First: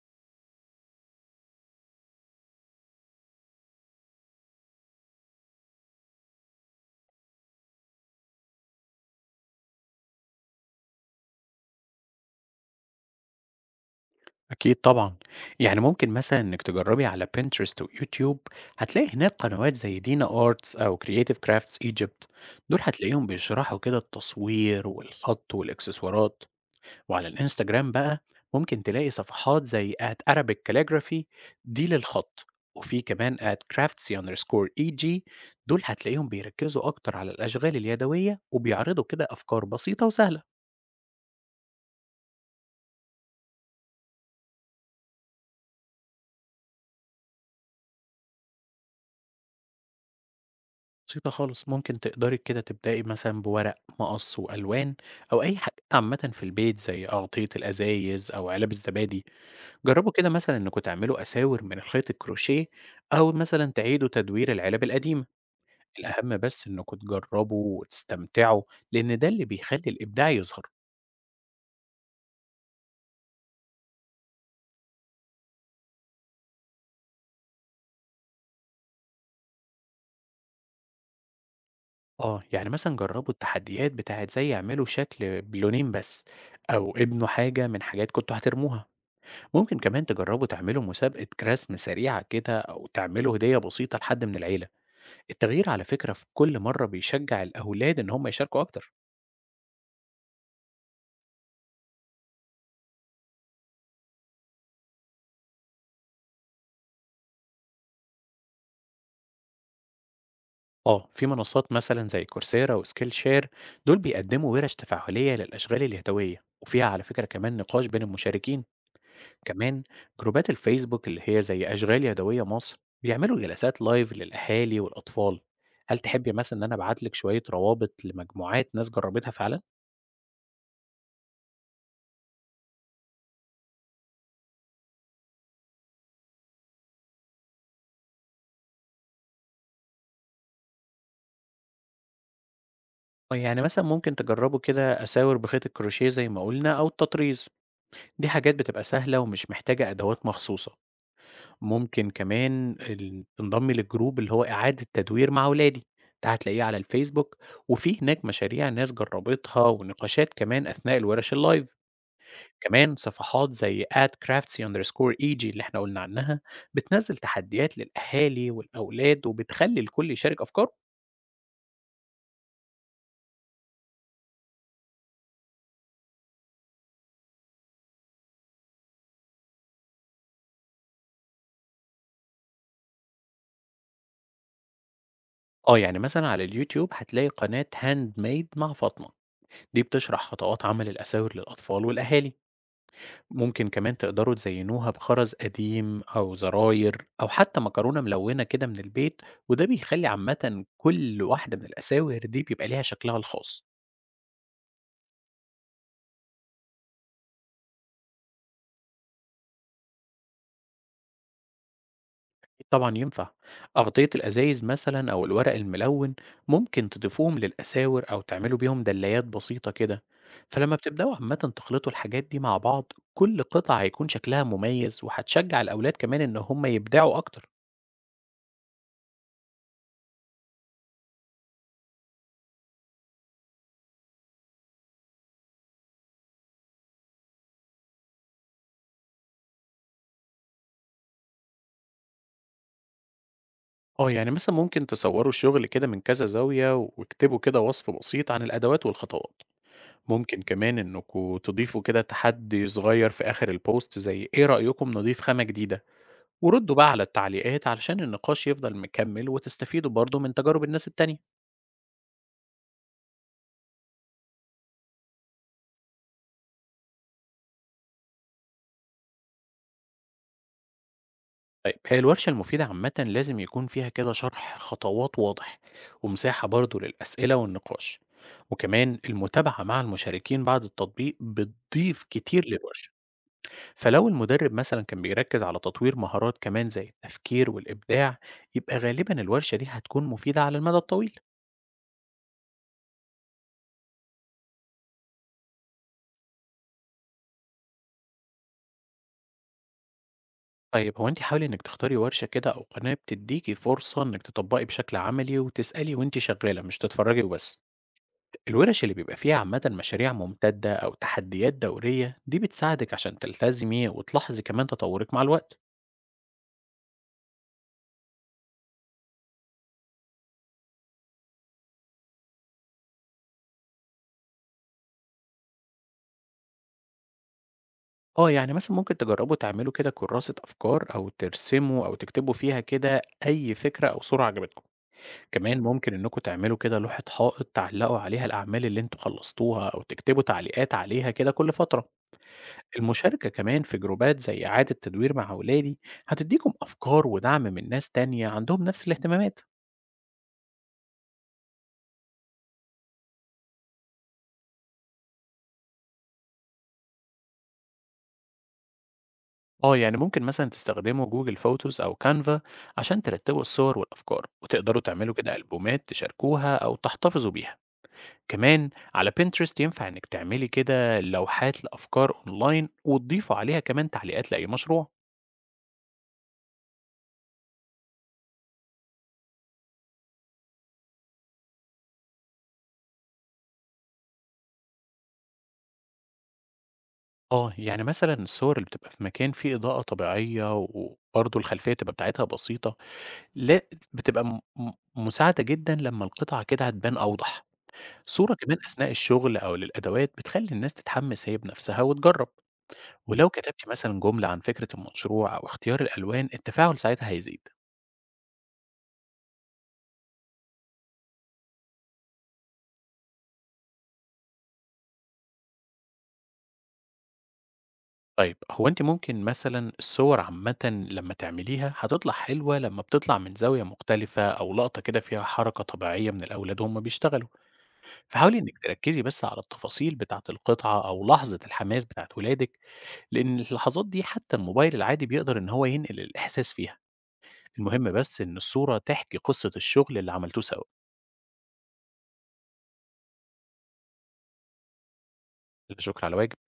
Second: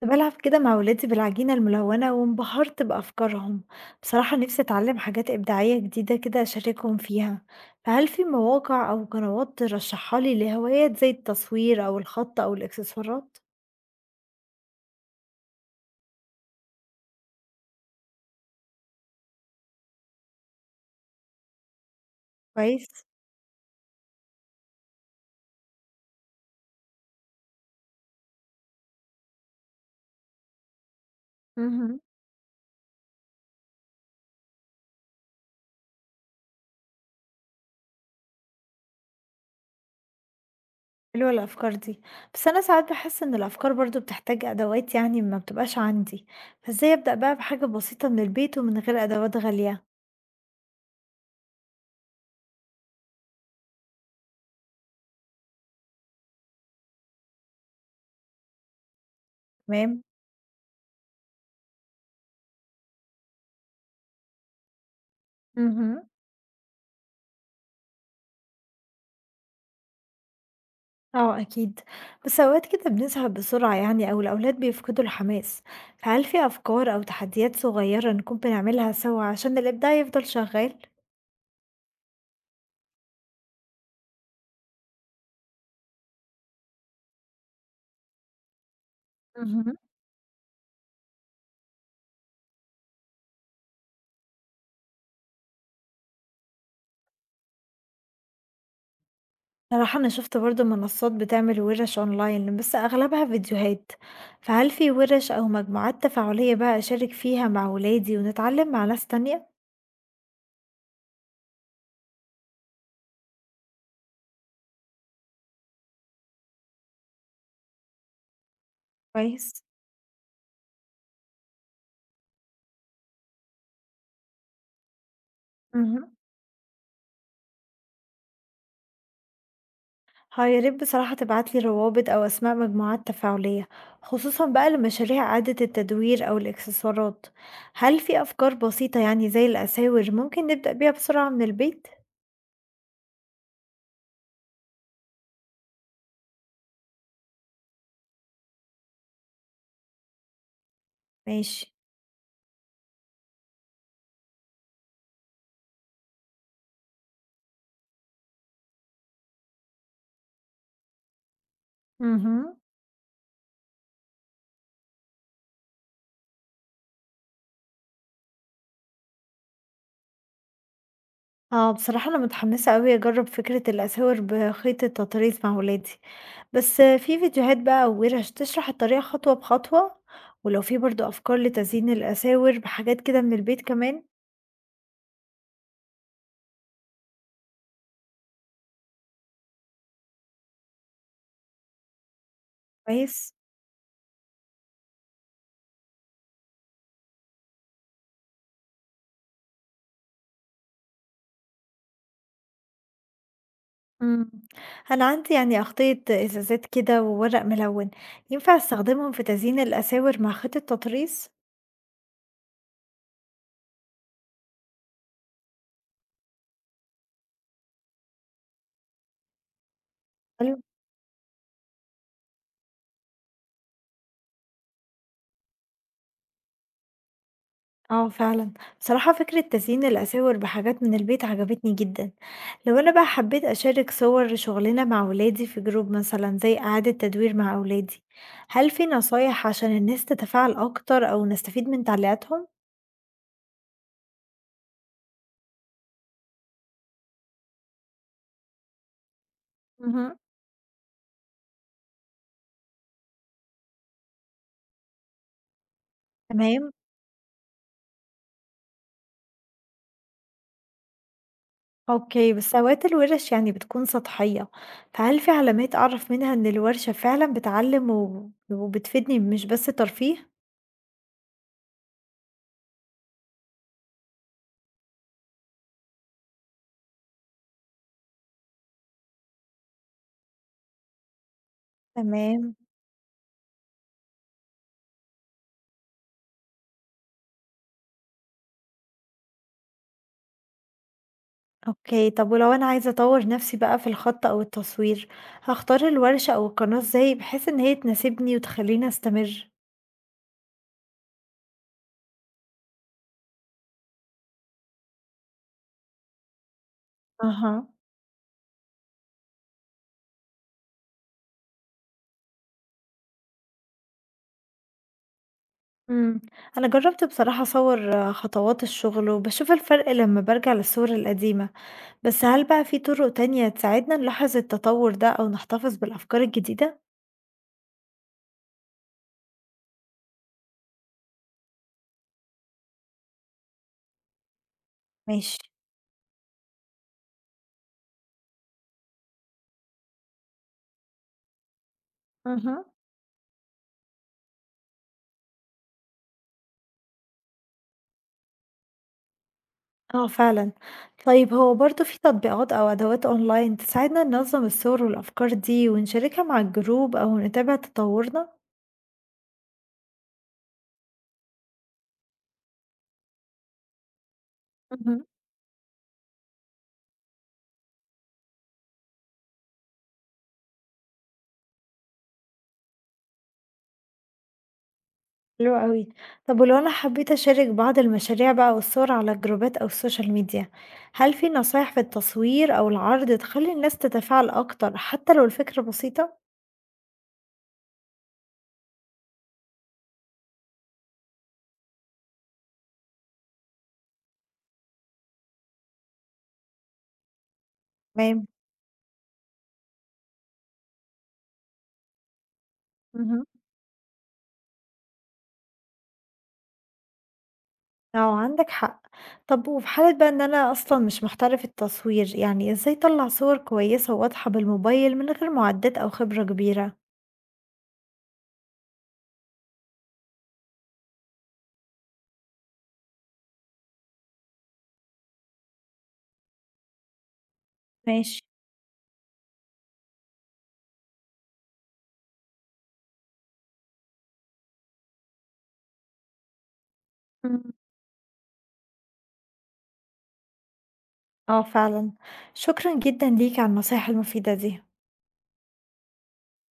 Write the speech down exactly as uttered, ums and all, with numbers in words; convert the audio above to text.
كنت بالعب كده مع ولادي بالعجينة الملونة وانبهرت بأفكارهم. بصراحة نفسي أتعلم حاجات إبداعية جديدة كده أشاركهم فيها، فهل في مواقع أو قنوات ترشحها لي لهوايات زي التصوير أو الخط أو الإكسسوارات؟ أكيد طبعًا، يعني ممكن مثلًا إنِّك تجرّبي على Pinterest وYouTube هتلاقي هناك قنوات زي Dina Arts أو Creative Crafts Egypt، دول كويس. هتلاقيهم بيشرحوا كده التصوير والخط والإكسسوارات، وعلى الإنستجرام بقى ممكن تلاقي صفحات زي at Arabic calligraphy دي امم للخط، وفي كمان at craftsy_eg دول هتلاقيهم بيركّزوا أكتر على الأشغال اليدوية وبيعرضوا كده أفكار بسيطة وسهلة. حلوة الأفكار دي، بس أنا ساعات بحس إن الأفكار برضو بتحتاج أدوات، يعني ما بتبقاش عندي، فإزاي أبدأ بقى بحاجة بسيطة من البيت ومن غير أدوات غالية؟ بسيطة خالص ممكن تقدري كده تبدأي مثلا بورق مقص وألوان أو أي حاجة عامة في البيت زي أغطية الأزايز أو علب الزبادي. تمام. جربوا كده مثلا إنكم تعملوا أساور من خيط الكروشيه أو مثلا تعيدوا تدوير العلب القديمة. مهم. الأهم بس إنكم تجربوا وتستمتعوا لأن ده اللي بيخلي الإبداع يظهر. آه أكيد، بس أوقات كده بنزهق بسرعة يعني، أو الأولاد بيفقدوا الحماس، فهل في أفكار أو تحديات صغيرة نكون بنعملها سوا عشان الإبداع يفضل شغال؟ آه يعني مثلا جربوا التحديات بتاعت زي يعملوا شكل بلونين بس أو ابنوا حاجة من حاجات كنتوا هترموها. مهم. ممكن كمان تجربوا تعملوا مسابقة رسم سريعة كده أو تعملوا هدية بسيطة لحد من العيلة. التغيير على فكرة في كل مرة بيشجع الأولاد إن هم يشاركوا أكتر. صراحة أنا شفت برضو منصات بتعمل ورش أونلاين بس أغلبها فيديوهات، فهل في ورش أو مجموعات تفاعلية بقى أشارك فيها مع ولادي ونتعلم مع ناس تانية؟ آه في منصات مثلا زي كورسيرا وسكيل شير، دول بيقدموا ورش تفاعلية للأشغال اليدوية وفيها على فكرة كمان نقاش بين المشاركين. كويس. كمان جروبات الفيسبوك اللي هي زي أشغال يدوية مصر بيعملوا جلسات لايف للأهالي والأطفال. هل مهم. تحبي مثلا إن أنا أبعتلك شوية روابط لمجموعات ناس جربتها فعلا؟ ها يا ريت بصراحة تبعتلي روابط أو أسماء مجموعات تفاعلية، خصوصا بقى لمشاريع إعادة التدوير أو الإكسسوارات. هل في أفكار بسيطة يعني زي الأساور ممكن نبدأ بيها بسرعة من البيت؟ آه، يعني مثلًا ممكن تجربوا كده أساور بخيط الكروشيه زي ما قُلنا أو التطريز، دي حاجات بتبقى سهلة ومش محتاجة أدوات مخصوصة، ماشي. ممكن كمان ال تنضمي للجروب اللي هو إعادة تدوير مع ولادي، ده هتلاقيه على الفيسبوك، وفي هناك مشاريع ناس جربتها ونقاشات كمان أثناء الورش اللايف، مهم. كمان صفحات زي at craftsy E G اللي إحنا قُلنا عنها، بتنزّل تحديات للأهالي والأولاد وبتخلّي الكل يشارك أفكاره. اه بصراحة أنا متحمسة أوي أجرب فكرة الأساور بخيط التطريز مع ولادي، بس في فيديوهات بقى أو ورش تشرح الطريقة خطوة بخطوة؟ ولو في برضو أفكار لتزيين الأساور بحاجات كده من البيت كمان. آه يعني مثلًا على اليوتيوب هتلاقي قناة handmade مع فاطمة. دي بتشرح خطوات عمل الأساور للأطفال والأهالي. كويس. ممكن كمان تقدروا تزينوها بخرز قديم أو زراير أو حتى مكرونة ملونة كده من البيت، وده بيخلي عامة كل واحدة من الأساور دي بيبقى ليها شكلها الخاص. إمم. أنا عندي يعني أغطية إزازات كده وورق ملوِّن، ينفع أستخدمهم في تزيين الأساور مع خيط التطريز؟ طبعا ينفع، أغطية الأزايز مثلا أو الورق الملون ممكن تضيفوهم للأساور أو تعملوا بيهم دلايات بسيطة كده. حلو. فلما بتبدأوا عامة تخلطوا الحاجات دي مع بعض كل قطعة هيكون شكلها مميز وهتشجع الأولاد كمان إن هم يبدعوا أكتر. آه فعلًا. بصراحة فكرة تزيين الأساور بحاجات من البيت عجبتني جدًا. لو أنا بقى حبيت أشارك صور شغلنا مع ولادي في جروب مثلًا زي إعادة تدوير مع أولادي، هل في نصايح عشان الناس تتفاعل أكتر أو نستفيد من تعليقاتهم؟ آه، يعني مثلًا ممكن تصوّروا الشغل كده من كذا زاوية، واكتبوا كده وصف بسيط عن الأدوات والخطوات، اهم. ممكن كمان إنكم تضيفوا كده تحدي صغير في آخر الpost زي إيه رأيكم نضيف خامة جديدة، تمام. وردوا بقى على التعليقات علشان النقاش يفضل مكمّل، وتستفيدوا برضه من تجارب الناس التانية. أوكي، بس أوقات الورش يعني بتكون سطحية، فهل في علامات أعرف منها إن الورشة فعلًا بتعلم و وبتفيدني مش بس ترفيه؟ طيب هي الورشة المفيدة عامةً لازم يكون فيها كده شرح خطوات واضح، ومساحة برضه للأسئلة والنقاش، وكمان المتابعة مع المشاركين بعد التطبيق بتضيف كتير تمام. للورشة. فلو المدرب مثلا كان بيركز على تطوير مهارات كمان زي التفكير والإبداع يبقى غالبا الورشة دي هتكون مفيدة على المدى الطويل. أوكي، طب ولو أنا عايزة أطور نفسي بقى في الخط أو التصوير، هاختار الورشة أو القناة إزاي بحيث إن هي تناسبني وتخليني أستمر؟ طيب هو انت حاولي انك تختاري ورشة كده او قناة بتديكي فرصة انك تطبقي بشكل عملي وتسألي وانت شغالة مش تتفرجي وبس. أها. الورش اللي بيبقى فيها عامة مشاريع ممتدة او تحديات دورية دي بتساعدك عشان تلتزمي وتلاحظي كمان تطورك مع الوقت. امم. أنا جربت بصراحة أصور آه، خطوات الشغل وبشوف الفرق لما برجع للصور القديمة، بس هل بقى في طرق تانية تساعدنا نلاحظ التطور ده أو نحتفظ بالأفكار الجديدة؟ اه يعني مثلا ممكن تجربوا تعملوا كده كراسة افكار او ترسموا او تكتبوا فيها كده اي فكرة او صورة عجبتكم. ماشي. كمان ممكن إنكم تعملوا كده لوحة حائط تعلقوا عليها الأعمال اللي أنتوا خلصتوها أو تكتبوا تعليقات عليها كده كل فترة. اهم. المشاركة كمان في جروبات زي إعادة تدوير مع أولادي هتديكم أفكار ودعم من ناس تانية عندهم نفس الاهتمامات. آه فعلًا. طيب هو برضه في تطبيقات أو أدوات أونلاين تساعدنا ننظم الصور والأفكار دي ونشاركها مع الجروب أو نتابع تطورنا؟ اه يعني ممكن مثلا تستخدموا جوجل فوتوز أو كانفا عشان ترتبوا الصور والأفكار وتقدروا مهم. تعملوا كده ألبومات تشاركوها أو تحتفظوا بيها. كمان على بنترست ينفع إنك تعملي كده لوحات لأفكار أونلاين وتضيفوا عليها كمان تعليقات لأي مشروع. حلو أوي. طب ولو أنا حبيت أشارك بعض المشاريع بقى والصور على الجروبات أو السوشيال ميديا، هل في نصايح في التصوير أو العرض تخلي الناس تتفاعل أكتر حتى لو الفكرة بسيطة؟ آه، يعني مثلًا الصور اللي بتبقى في مكان فيه إضاءة طبيعية وبرضه الخلفية تبقى بتاعتها بسيطة، لأ بتبقى م م مساعدة جدًا لمّا القطعة كده هتبان أوضح. تمام. صورة كمان أثناء الشغل أو للأدوات بتخلّي الناس تتحمس هي بنفسها وتجرّب، إمم. مهم. ولو كتبتِ مثلًا جملة عن فكرة المشروع أو اختيار الألوان، التفاعل ساعتها هيزيد. آه، عندك حق. طب وفي حالة بقى إن أنا أصلًا مش محترفة في التصوير، يعني إزاي أطلّع صور كويسة وواضحة بالموبايل من غير معدات أو خبرة كبيرة؟ طيب هو أنتِ ممكن مثلًا الصور عامةً لمّا تعمليها هتطلع حلوة لمّا بتطلع من زاوية مختلفة أو لقطة كده فيها حركة طبيعية من الأولاد وهُم بيشتغلوا. ماشي. فحاولي إنِّك تركّزي بس على التفاصيل بتاعة القطعة أو لحظة الحماس بتاعة ولادِك، لإن اللحظات دي حتى الموبايل العادي بيقدر إن هو ينقل الإحساس فيها، إمم. المهم بس إن الصورة تحكي قصة الشغل اللي عملتوه سوا. آه فعلًا. شكرًا جدًا ليك على النصايح المفيدة دي. لا شكر على واجب.